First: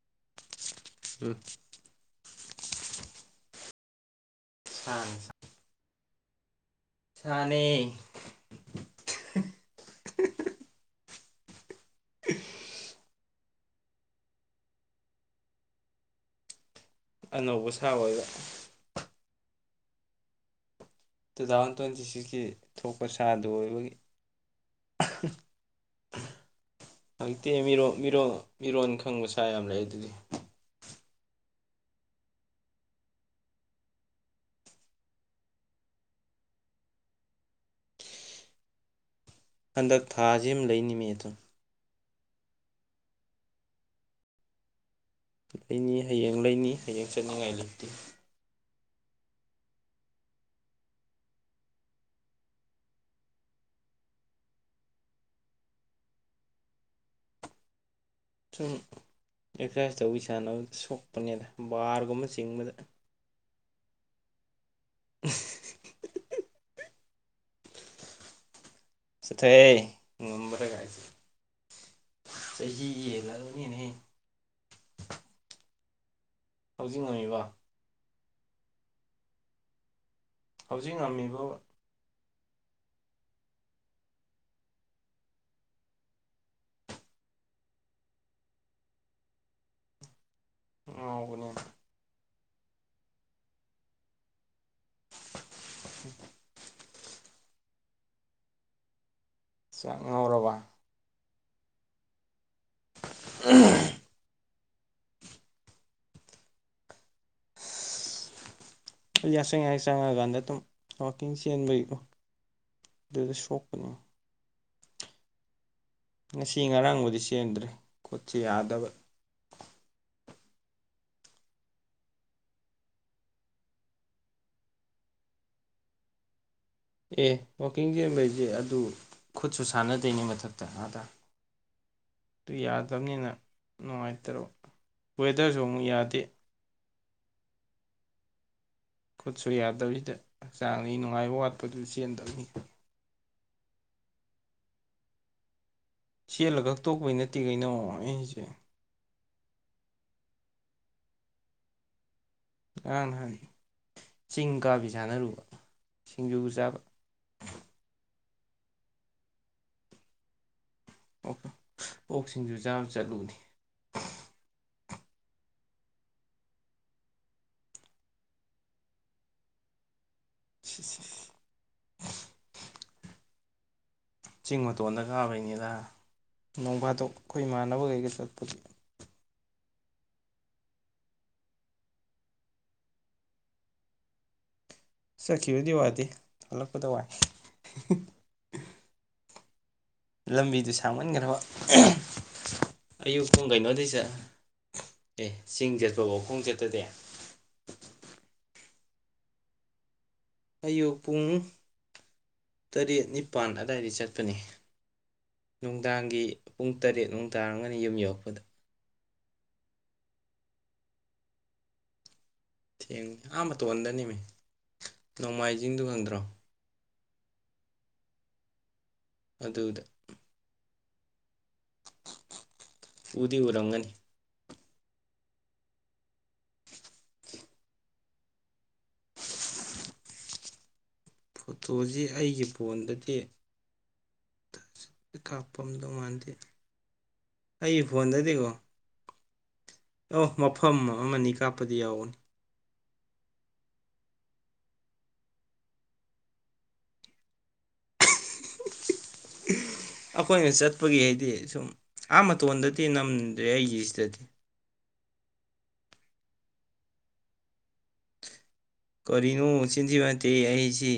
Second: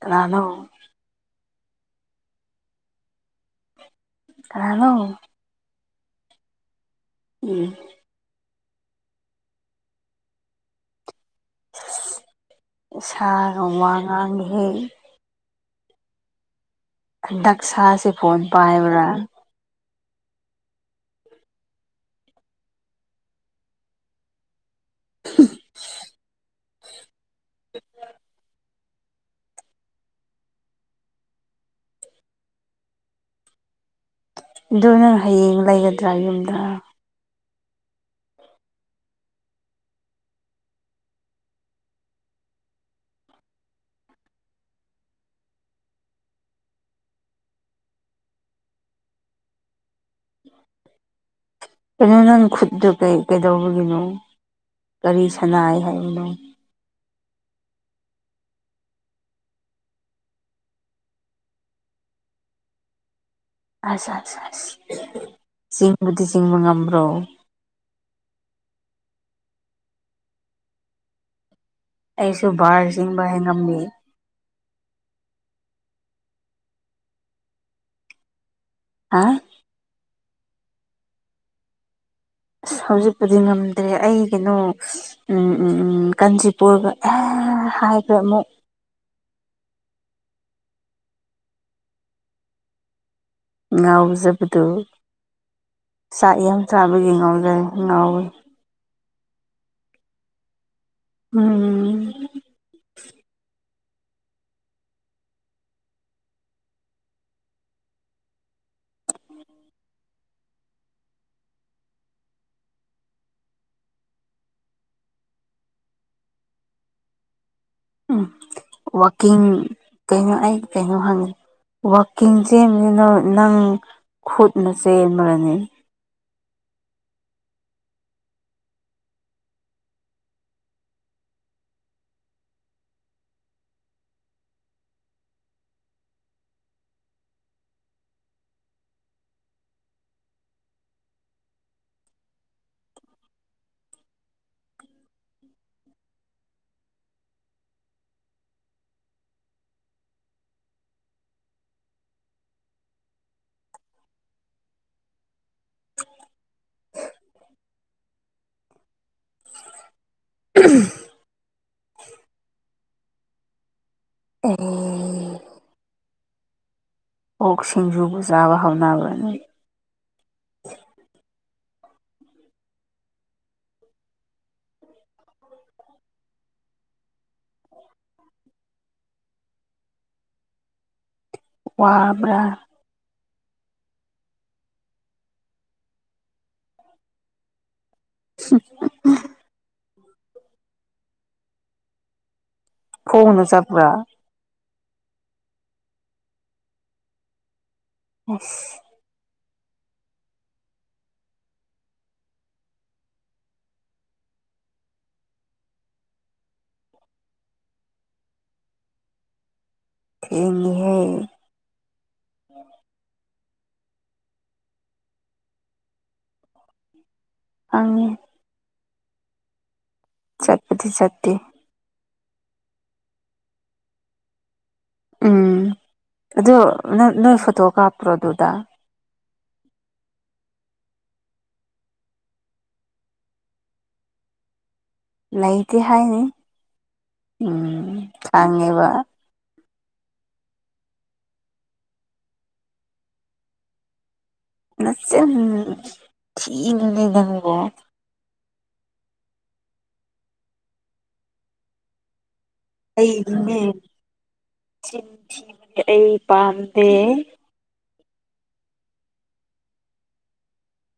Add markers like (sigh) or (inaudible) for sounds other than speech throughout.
ꯀꯅꯥꯅꯣ ꯎꯝ ꯀꯅꯥꯅꯣ ꯁꯥꯅꯤ ꯁꯥꯅꯦ (unintelligible) (unintelligible) ꯁꯥꯒ ꯋꯥ ꯉꯥꯡꯉꯤꯍꯦ ꯑꯅꯧꯕ ꯁꯥ ꯗꯛꯁꯥꯁꯦ ꯑꯣꯏꯕ ꯐꯣꯟ ꯄꯥꯏꯕ꯭ꯔꯥ ꯇꯨꯊꯥꯎꯖꯟ ꯇ꯭ꯋꯦꯟꯇꯤ ꯁꯤꯛꯁꯀꯤ ꯊꯣꯛꯄ ꯁꯥ ꯗꯨ ꯑꯣꯏꯕꯒꯤ (unintelligible) ꯍꯪꯇꯦ ꯃꯤꯔꯣꯟ ꯃꯤꯔꯣꯜ ꯃꯤꯔꯣꯟ ꯈꯪꯕ ꯁꯥ ꯌꯥꯝ ꯂꯩꯌꯦ ꯑꯗꯨꯗꯤ ꯑꯗꯨ ꯅꯪ ꯍꯌꯦꯡ ꯂꯩꯒꯗ꯭ꯔꯥ ꯌꯨꯝꯗ ꯍꯟꯗꯛ ꯊꯥꯁꯤꯝ ꯂꯩꯅꯤꯃꯦ ꯑꯗꯨ ꯂꯩꯅꯤ ꯍꯌꯦꯡ ꯂꯩꯅꯤ ꯍꯌꯦꯡ ꯆꯠꯅꯤꯡꯉꯥꯏ ꯂꯩꯇꯦ (inaudible) ꯀꯩꯅꯣ ꯅꯪ ꯈꯨꯠꯗꯣ ꯀꯩ ꯀꯩꯗꯧꯕꯒꯤꯅꯣ ꯀꯔꯤ ꯁꯅꯥꯏ ꯍꯥꯏꯅꯣ (unintelligible) ꯑꯦꯛꯁꯔꯁꯥꯏꯁ ꯇꯧꯕꯤ ꯁꯥꯟꯅꯕꯗ ꯁꯣꯛꯄꯅꯦꯗ ꯕꯥꯔꯒꯨꯝꯕ ꯆꯤꯡꯕꯗ ꯑꯁ ꯑꯁ ꯑꯁ ꯆꯤꯡꯕꯗꯤ ꯆꯤꯡꯕ ꯉꯝꯕ꯭ꯔꯣ ꯆꯠꯊꯣꯍꯦ ꯉꯝꯕ꯭ꯔ ꯒꯥꯏ ꯑꯩꯁꯨ ꯕꯥꯥꯔ ꯆꯤꯡꯕ (unintelligible) ꯍꯧꯖꯤꯛ ꯉꯝꯃꯤꯕꫭ ꯍꯥ ꯍꯧꯖꯤꯛ ꯉꯝꯃꯤꯕꯣ ꯑꯁ ꯍꯧꯖꯤꯛꯄꯨꯗꯤ ꯉꯝꯗ꯭ꯔꯦ ꯑꯩ ꯀꯩꯅꯣ ꯎꯝ ꯎꯝ ꯎꯝ ꯀꯥꯟꯆꯤꯄꯨꯔꯒ (unintelligible) (unintelligible) ꯍꯥꯏꯕ ꯑꯃ (inaudible) ꯉꯥꯎꯕꯅꯦ ꯉꯥꯎꯖꯕꯗꯣ ꯆꯥꯛ ꯌꯥꯝ ꯆꯥꯕꯒꯤ ꯉꯥꯎꯖꯩ ꯉꯥꯎꯋꯤ ꯆꯥꯛ ꯉꯥꯎꯔꯕ ꯎꯝ (unintelligible) (inaudible) ꯌꯥꯆꯪ ꯌꯥꯆꯪꯉꯀꯥꯟꯗ ꯑꯗꯨꯝ ꯋꯥꯛꯀꯤꯡ ꯆꯦꯟꯕꯒꯤꯀꯣ ꯗꯨꯗ ꯁꯣꯛꯄꯅꯦ ꯉꯁꯤ ꯉꯔꯥꯡꯕꯨꯗꯤ ꯆꯦꯟꯗ꯭ꯔꯦ ꯎꯝ ꯈꯨꯠꯁꯦ ꯌꯥꯗꯕ ꯋꯥꯛꯀꯤꯡ ꯀꯩꯅꯣ ꯑꯩ ꯀꯩꯅꯣ ꯍꯪꯉꯤ ꯋꯥꯛꯀꯤꯡ ꯆꯦꯟꯕꯖꯤ (unintelligible) ꯅꯪ ꯈꯨꯠꯅ ꯆꯦꯟꯕ꯭ꯔꯅꯦ ꯑꯦ ꯋꯥꯀꯤꯡ ꯆꯦꯟꯕꯩꯖꯦ ꯑꯗꯨ ꯈꯨꯠꯁꯨ ꯁꯥꯟꯅꯗꯣꯏꯅꯦ ꯃꯊꯛꯇ ꯑꯥꯗ ꯗꯨ ꯌꯥꯗꯞꯅꯤꯅ ꯅꯨꯡꯉꯥꯏꯇ꯭ꯔꯕ ꯋꯦꯗꯔꯖꯨ ꯑꯃꯨꯛ ꯌꯥꯗꯦ ꯈꯨꯠꯁꯨ ꯌꯥꯗꯕꯤꯗ ꯍꯛꯆꯥꯡꯗꯤ ꯅꯨꯡꯉꯥꯏꯕ ꯋꯥꯠꯄꯗꯨ ꯆꯦꯟꯗꯝꯅꯤ ꯆꯦꯜꯂ ꯈꯛ ꯇꯣꯛꯄꯩ ꯅꯠꯇꯦ ꯀꯩꯅꯣ (unintelligible) ꯉꯔꯥꯡ ꯅꯍꯥꯟ ꯆꯤꯡ ꯀꯥꯕꯤ ꯁꯥꯟꯅꯔꯨꯕ ꯁꯤꯡꯖꯨ ꯆꯥꯕ‌ (unintelligible) (unintelligible) ꯑꯣꯛ ꯁꯤꯡꯖꯨ ꯆꯥꯕ ꯆꯠꯂꯨꯕꯅꯤ ꯑꯣ ꯑꯣꯛ ꯁꯤꯡꯖꯨꯕꯨ ꯆꯥꯕ ꯍꯧꯅꯕ꯭ꯔ ꯅꫭꯏ (inaudible) ꯆꯤꯡ ꯃꯇꯣꯟꯗ ꯀꯥꯕꯩꯅꯤꯗ ꯅꯣꯡ ꯐꯥꯗꯣꯛ ꯑꯈꯣꯏ ꯏꯃꯥꯟꯅꯕꯒꯩꯒ ꯆꯠꯄ ꯋꯥꯕ꯭ꯔ ꯆꯠꯈꯤꯕꯗꯤ ꯋꯥꯗꯦ ꯍꯂꯛꯄꯗ ꯋꯥꯏ (unintelligible) (unintelligible) ꯂꯝꯕꯤꯗꯨ ꯁꯥꯡꯃꯟꯒ꯭ꯔꯕ (unintelligible) ꯑꯌꯨꯛ ꯄꯨꯡ ꯀꯩꯅꯣꯗꯩ ꯆꯠ ꯑꯦ ꯆꯤꯡ ꯆꯠꯄꯕꯨ ꯈꯣꯡ ꯆꯠꯇꯗꯤ ꯑꯁ ꯑꯌꯨꯛ ꯄꯨꯡ ꯇꯔꯦꯠ ꯅꯤꯄꯥꯟ ꯑꯗꯥꯏꯗꯩ ꯆꯠꯄꯅꯦ ꯅꯨꯡꯗꯥꯡꯒꯤ ꯄꯨꯡ ꯇꯔꯦꯠ ꯃꯨꯛ ꯇꯥꯔꯝꯒꯅꯤ ꯌꯨꯝ ꯌꯧꯔꯛꯄꯗ ꯊꯦꯡꯉꯤꯍꯦ ꯊꯦꯡ ꯑꯥ ꯃꯇꯣꯟꯗꯅꯤꯃꯦ ꯅꯣꯡꯃꯥꯏꯖꯤꯡꯗꯨ ꯈꯪꯗ꯭ꯔꯣ ꯈꯪꯉꯦ ꯑꯗꯨꯗ ꯆꯠꯄꯗꯤ ꯆꯠꯇꯦ ꯎꯗꯤ ꯎꯔꯝꯒꯅꯤ ꯎꯝ ꯑꯗꯨ ꯅꯪ ꯅꯣꯏ ꯐꯣꯇꯣ ꯀꯥꯞꯄ꯭ꯔꯣ ꯑꯗꯨꯗ ꯐꯣꯇꯣꯖꯤ ꯑꯩꯒꯤ ꯐꯣꯟꯗꯗꯤ ꯂꯩꯇꯦ ꯀꯥꯞꯄꯝꯗꯧ ꯍꯥꯏꯅꯤ ꯃꯥꯟꯗꯦ ꯎꯝ ꯑꯩꯒꯤ ꯈꯥꯡꯉꯦꯕ ꯑꯣ ꯃꯐꯝ ꯑꯃꯅꯤ ꯀꯥꯞꯄꯗꯤ ꯌꯥꯎꯕꯅꯤ ꯃꯆꯤꯟ ꯊꯤꯅꯨꯅꯦ ꯅꯪꯕꯣ ꯑꯈꯣꯏꯅ ꯆꯠꯄꯒꯤ ꯍꯥꯏꯗꯤ ꯁꯨꯝ ꯑꯥ ꯃ ꯇꯣꯟꯗꯗꯤ ꯅꯝꯗ꯭ꯔꯦ ꯑꯩꯒꯤꯁꯤꯗꯗꯤ ꯆꯤꯟꯊꯤꯕꯗꯤ ꯑꯩ ꯄꯥꯝꯗꯦ ꯀꯔꯤꯅꯣ ꯆꯤꯟꯊꯤꯕ ꯇꯠꯇꯦ ꯑꯩꯍꯥꯏꯁꯤ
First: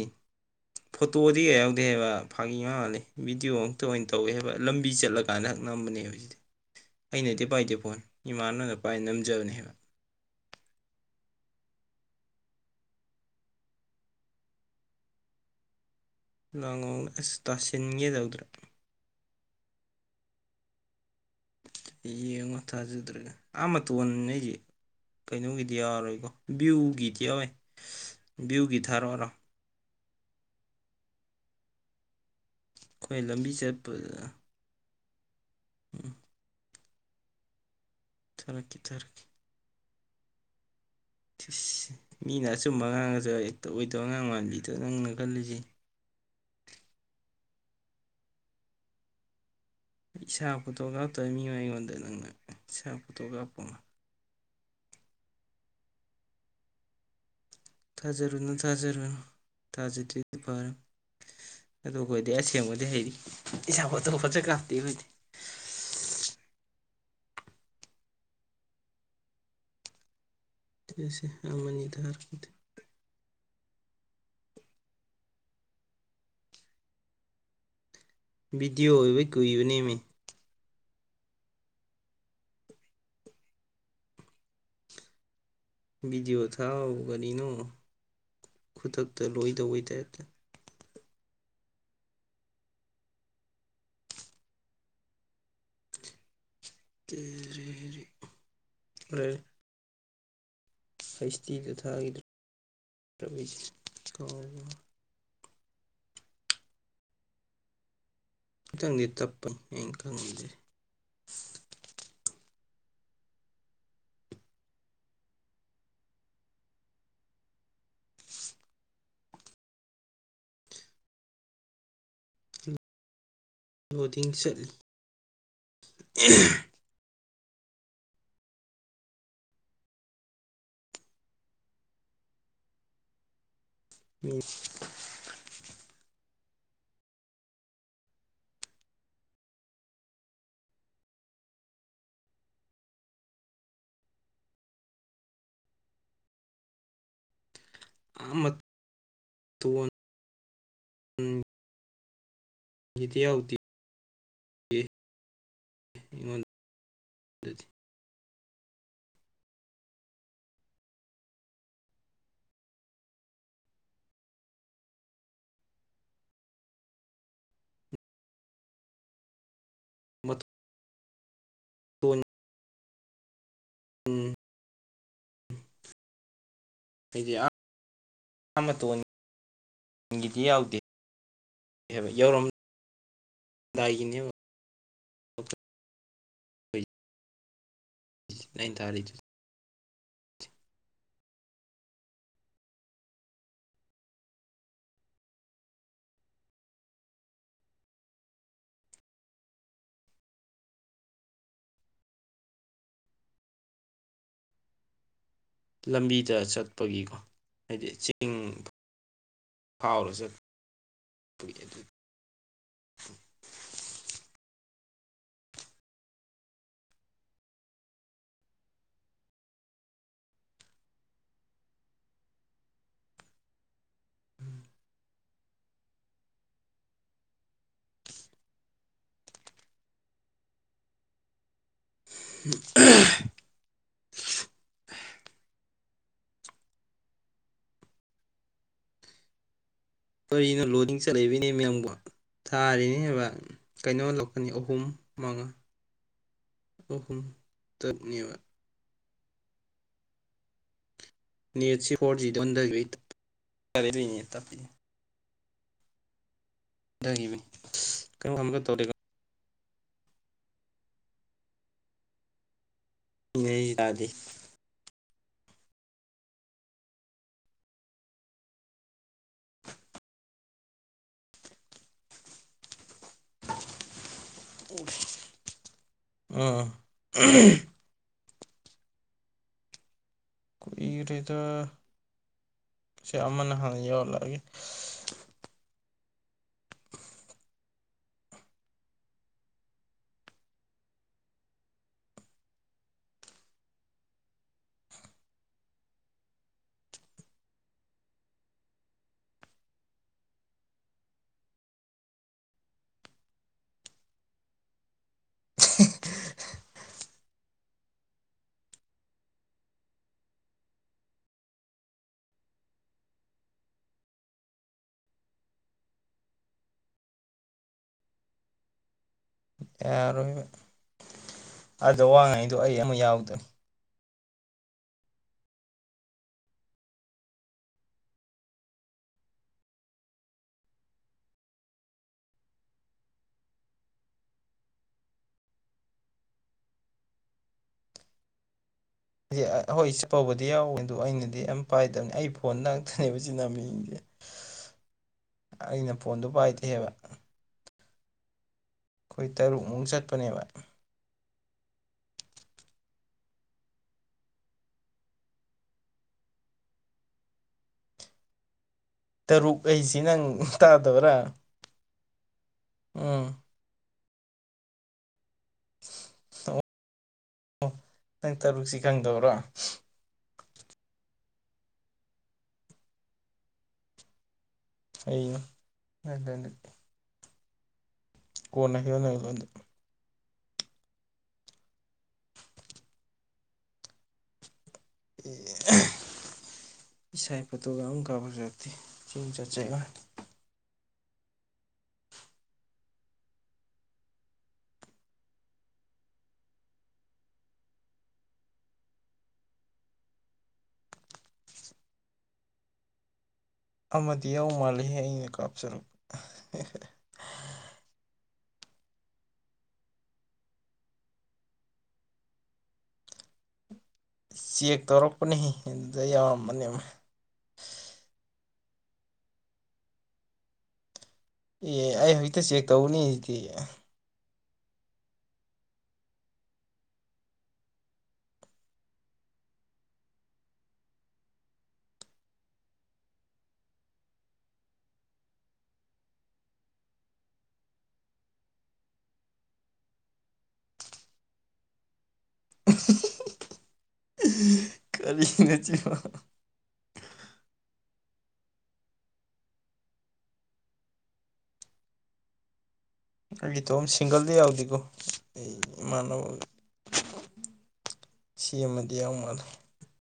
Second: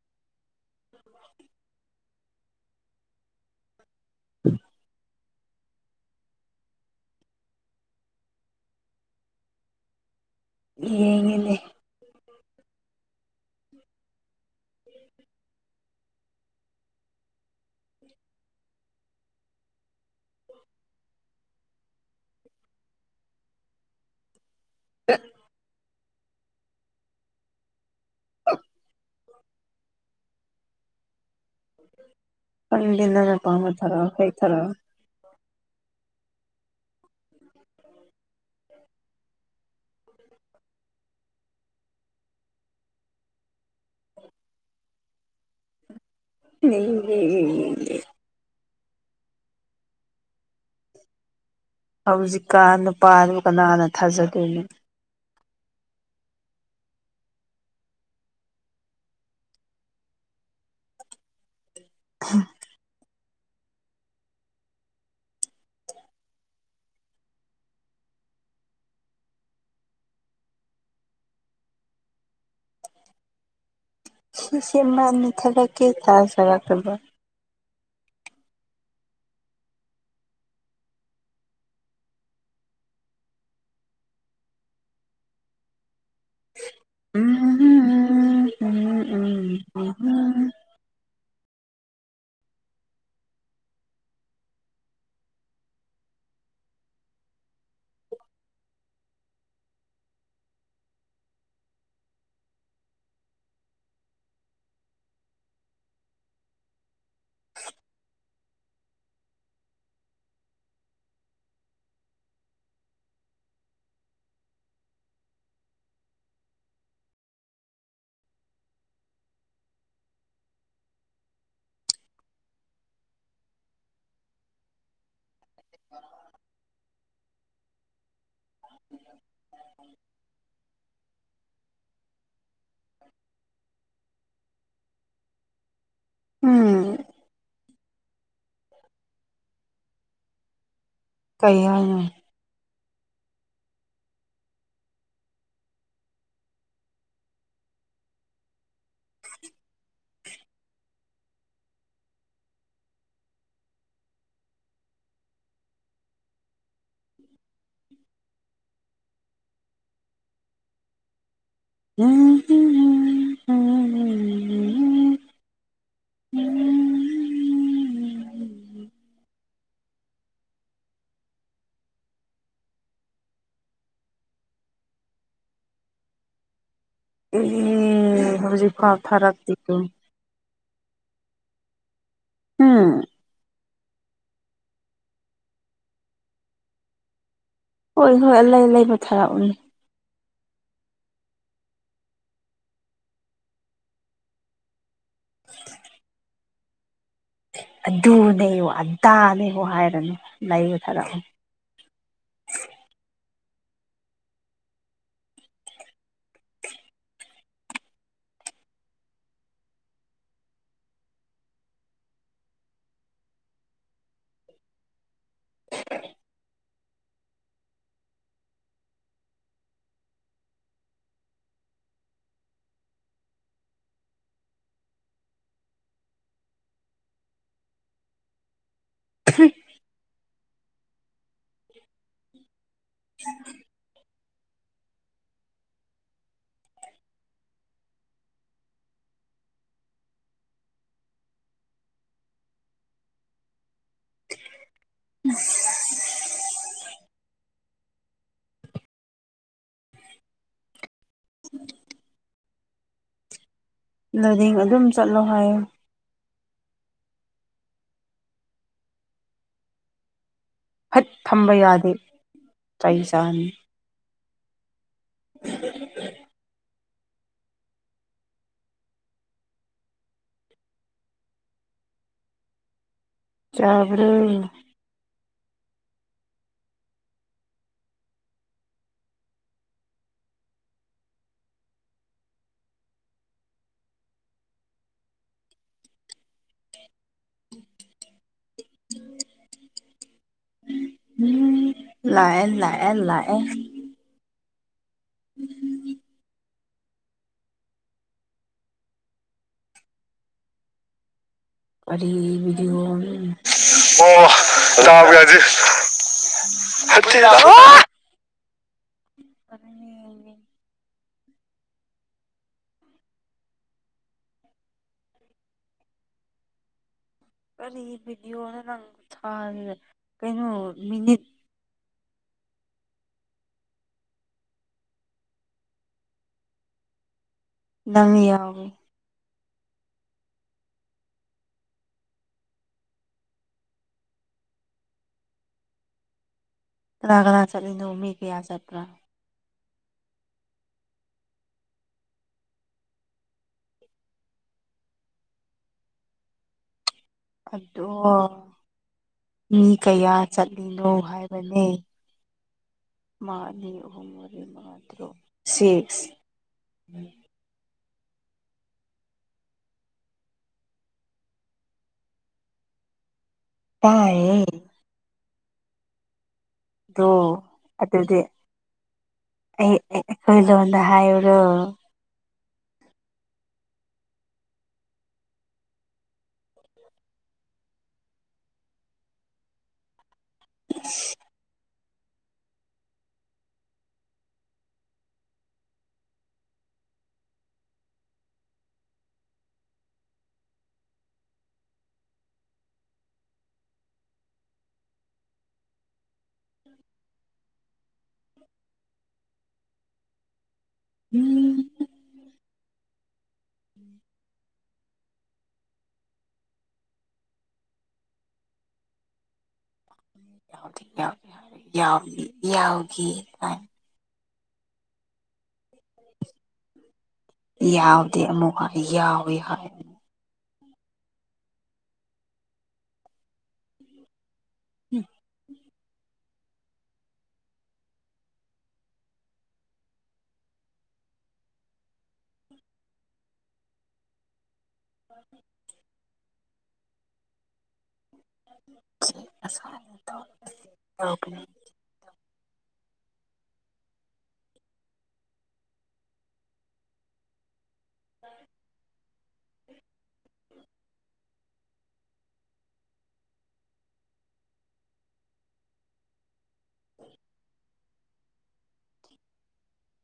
ꯐꯣꯇꯣꯗꯤ ꯀꯌꯥ ꯌꯥꯎꯗꯦ ꯍꯥꯏꯕ ꯐꯥꯒꯤ ꯃꯥꯟ ꯃꯥꯜꯂꯦ ꯚꯤꯗꯤꯌꯣ ꯉꯛꯇ ꯑꯣꯏꯟ ꯇꯧꯋꯦ ꯍꯥꯏꯕ ꯂꯝꯕꯤ ꯆꯠꯂ ꯀꯥꯟꯗ ꯍꯛ ꯅꯝꯕꯅꯦꯕ ꯁꯤꯗꯤ ꯑꯩꯅꯗꯤ ꯄꯥꯏꯗꯦ ꯐꯣꯟ ꯏꯃꯥꯟꯅꯕꯅ ꯄꯥꯏ ꯅꯝꯖꯕꯅꯦꯕ ꯌꯦꯡꯉꯒꯦꯅꯦ ꯂꯥꯡꯉꯧ ꯑꯁ ꯇꯥꯁꯤꯟꯒꯦ ꯇꯧꯗ꯭ꯔꯥ ꯌꯦꯡꯉꯣ ꯊꯥꯖꯗ꯭ꯔꯒ ꯑꯥ ꯃꯇꯣꯟꯅꯦ ꯀꯩꯅꯣꯒꯤꯗꯤ ꯌꯥꯎꯔꯣꯏ ꯕꯣ ꯚ꯭ꯌꯨꯒꯤꯗꯤ ꯌꯥꯎꯋꯦ ꯚ꯭ꯌꯨꯒꯤ ꯊꯥꯔꯛꯑꯣꯔꯣ ꯈꯪꯗꯦ ꯑꯩꯈꯣꯏ ꯅꯪꯅ ꯂꯝꯕꯤ ꯄꯥꯝꯕ ꯊꯔꯛꯑꯣ ꯆꯠꯄꯗ ꯍꯣꯏ ꯊꯔꯛꯑꯣ ꯎꯝ ꯊꯥꯔꯛꯀꯦ ꯊꯥꯔꯛꯀꯦ ꯁꯤꯁ ꯃꯤꯅ ꯑꯆꯨꯝꯕ ꯉꯥꯡꯉꯁꯨ ꯍꯦꯛꯇ ꯑꯣꯏꯗꯕ ꯉꯥꯡ ꯃꯥꯜꯂꯤꯗꯣ ꯅꯪꯅ ꯈꯜꯂꯤꯖꯦ (inaudible) (unintelligible) ꯏꯁꯥ ꯐꯣꯇꯣ ꯀꯥꯞꯇꯕ ꯃꯤꯑꯣꯏ ꯍꯧꯖꯤꯛꯀꯥꯟ ꯅꯨꯄꯥꯗꯨ ꯀꯅꯥꯅ ꯊꯥꯖꯗꯣꯏꯅꯣ ꯊꯥꯖꯔꯨꯅꯨ ꯊꯥꯖꯔꯨꯅꯨ ꯊꯥꯖꯗ꯭ꯔꯗꯤ ꯐꯔꯦ ꯑꯗꯨ ꯑꯈꯣꯏꯗꯤ ꯑꯁꯦꯡꯕꯗꯤ ꯍꯩꯔꯤ ꯏꯁꯥ ꯐꯣꯇꯣ ꯐꯖ ꯀꯥꯞꯇꯦ ꯑꯈꯣꯏꯗꯤ (unintelligible) ꯁꯤꯁꯦ ꯃꯥꯅꯤ ꯊꯥꯕꯛꯀꯤ (unintelligible) ꯚꯤꯗꯤꯌꯣ ꯑꯣꯏꯕꯩ ꯀꯨꯏꯕꯅꯦꯃꯤ ꯚꯤꯗꯤꯌꯣ ꯊꯥꯕꯕꯨ ꯀꯔꯤꯅꯣ ꯈꯨꯗꯛꯇ ꯂꯣꯏꯗꯧꯕꯩ ꯇꯥꯏꯞꯇ (unintelligible) ꯍꯩꯁ ꯗꯤꯗ ꯊꯥꯒꯤꯗ꯭ꯔꯦ (unintelligible) ꯈꯤꯇꯪꯗꯤ ꯇꯞꯄꯅꯤ ꯑꯩꯅ ꯈꯪꯉꯤꯖꯦ ꯂꯣꯗꯤꯡ ꯆꯠꯂꯤ (unintelligible) (inaudible) ꯃꯤꯁ ꯎꯝ ꯀꯩ ꯍꯥꯏꯅꯣ (unintelligible) ꯒꯤꯗꯤ ꯌꯥꯎꯗꯤ ꯌꯦ ꯑꯩꯉꯣꯟ ꯗꯗꯤ ꯍꯨꯝ ꯍꯨꯝ ꯍꯨꯝ (unintelligible) ꯃꯗꯨ ꯇꯣꯟ ꯎꯝ ꯍꯥꯏꯗꯤ ꯑꯥ ꯍꯧꯖꯤꯛ ꯐꯥꯎ ꯃꯇꯣꯟꯒꯤꯗꯤ ꯊꯔꯛꯇꯦꯀꯣ ꯌꯥꯎꯗꯦ ꯍꯥꯏꯕ ꯌꯧꯔꯝꯗꯥꯏꯒꯤꯅꯦꯕ ꯍꯣꯏ ꯍꯣꯏ ꯑꯂꯩ ꯑꯩꯅ ꯂꯩꯕ ꯊꯥꯔꯤꯗꯨ ꯊꯥꯔꯛꯎꯅꯦ (unintelligible) ꯑꯗꯨꯅꯦꯌꯨ ꯑꯗꯥꯅꯦꯌꯨ ꯍꯥꯏꯔꯅꯨ ꯂꯩꯕ ꯊꯥꯔꯛꯑꯣ (inaudible) ꯂꯝꯕꯤꯗ ꯆꯠꯄꯒꯤꯀꯣ ꯍꯥꯏꯗꯤ ꯆꯤꯡ ꯐꯥꯎꯔ ꯆꯠ (inaudible) (inaudible) (inaudible) (inaudible) ꯀꯔꯤꯅꯣ ꯂꯣꯗꯤꯡ ꯆꯠ ꯂꯩꯕꯩꯅꯦꯃꯤ ꯅꯪꯕꯣ ꯊꯥꯔꯤꯅꯦꯕ ꯀꯩꯅꯣ ꯂꯥꯛꯀꯅꯤ ꯑꯍꯨꯝ ꯃꯉꯥ ꯑꯍꯨꯝ ꯇꯔꯨꯛ ꯅꯦꯕ ꯅꯦꯠꯁꯤ ꯐꯣꯔꯖꯤꯗ ꯑꯣꯟꯗꯒꯔꯦ ꯂꯣꯗꯤꯡ ꯑꯗꯨꯝ ꯆꯠꯂꯣ ꯍꯥꯏꯌꯣ (inaudible) (unintelligible) ꯐꯠ ꯊꯝꯕ ꯌꯥꯗꯦ (inaudible) ꯅꯩ ꯌꯥꯗꯦ (inaudible) (inaudible) ꯆꯥꯕ꯭ꯔꯣ ꯑ (unintelligible) ꯀꯨꯢꯔꯦꯗ ꯑꯃꯅ ꯍꯥꯟꯅ ꯌꯧꯍꯜꯂꯛ ꯑ ꯒꯦ (inaudible) ꯎꯝ ꯂꯥꯛꯑꯦ ꯂꯥꯛꯑꯦ ꯂꯥꯛꯑꯦ (inaudible) (unintelligible) (unintelligible) (inaudible) ꯀꯔꯤ ꯚꯤꯗꯤꯑꯣꯅꯣ ꯅꯪ ꯊꯥꯔꯤꯁꯦ ꯌꯥꯔꯣꯏꯕ ꯀꯩꯅꯣ ꯃꯤꯅꯤꯠ ꯑꯗꯨ ꯑꯩ ꯑꯃ ꯌꯥꯎꯗ꯭ꯔꯣ ꯅꯪ ꯌꯥꯎꯏ ꯀꯅꯥ ꯀꯅꯥ ꯆꯠꯂꯤꯅꯣ ꯃꯤ ꯀꯌꯥ ꯆꯠꯄ꯭ꯔꯥ ꯗꯤ ꯍꯣꯏ ꯆꯠꯄꯕꯨꯗꯤ ꯌꯥꯎꯋꯦ ꯑꯗꯨ ꯑꯩꯅꯗꯤ ꯌꯥꯝ ꯄꯥꯏꯗꯕꯅꯤ ꯑꯩ ꯐꯣꯟ ꯉꯥꯛꯇꯅꯦꯕ ꯅꯥꯝꯃꯤꯁꯦ ꯑꯩꯅ ꯐꯣꯟꯗꯣ ꯄꯥꯏꯗꯦꯕ ꯑꯗꯣ ꯑꯩꯈꯣꯏ ꯃꯤ ꯇꯔꯨꯛꯃꯨꯛ ꯀꯌꯥ ꯆꯠꯄꯅꯦꯕ ꯆꯠꯂꯤꯅꯣ ꯍꯥꯏꯕꯅꯦ ꯑꯃ ꯑꯅꯤꯑꯍꯨꯝ ꯃꯔꯤ ꯃꯉꯥ ꯇꯔꯨꯛ ꯁꯤꯛꯁ (inaudible) ꯇꯔꯨꯛ ꯑꯩꯁꯤ ꯅꯪ ꯇꯥꯗꯕ꯭ꯔꯥ ꯎꯝ ꯇꯥꯌꯦ ꯗꯣ ꯑꯗꯨꯗꯤ ꯅꯪ ꯇꯔꯨꯛꯁꯤ ꯈꯪꯗꯕ꯭ꯔꯥ ꯑꯩ (unintelligible) (inaudible) (inaudible) (inaudible) (unintelligible) (unintelligible) (unintelligible) ꯑꯃꯗꯤ ꯌꯥꯎ ꯃꯥꯜꯂꯤꯍꯦ ꯑꯩꯅ ꯀꯥꯞꯆꯔꯛ (inaudible) ꯆꯦꯛ ꯇꯧꯔꯛꯄꯅꯦꯍꯦ ꯑꯗꯨꯗ ꯌꯥꯎꯔꯝꯕꯅꯦꯕ ꯌꯥꯎꯏ ꯍꯥꯏ ꯑꯦ ꯑꯩ ꯍꯖꯤꯛꯇ ꯆꯦꯛ ꯇꯧꯕꯅꯤ ꯑꯩꯗꯤ (inaudible) (inaudible) (inaudible) (inaudible) ꯀꯔꯤ ꯅꯆꯤꯟꯅꯣ (unintelligible) (inaudible) ꯑꯩ ꯏꯇꯣꯝ ꯁꯤꯡꯒꯜꯗ ꯌꯥꯎꯗꯦꯀꯣ ꯑꯩ ꯏꯃꯥꯟꯅꯕ ꯁꯦꯝꯃꯗꯤ ꯌꯥꯎ ꯃꯥꯜꯂꯦ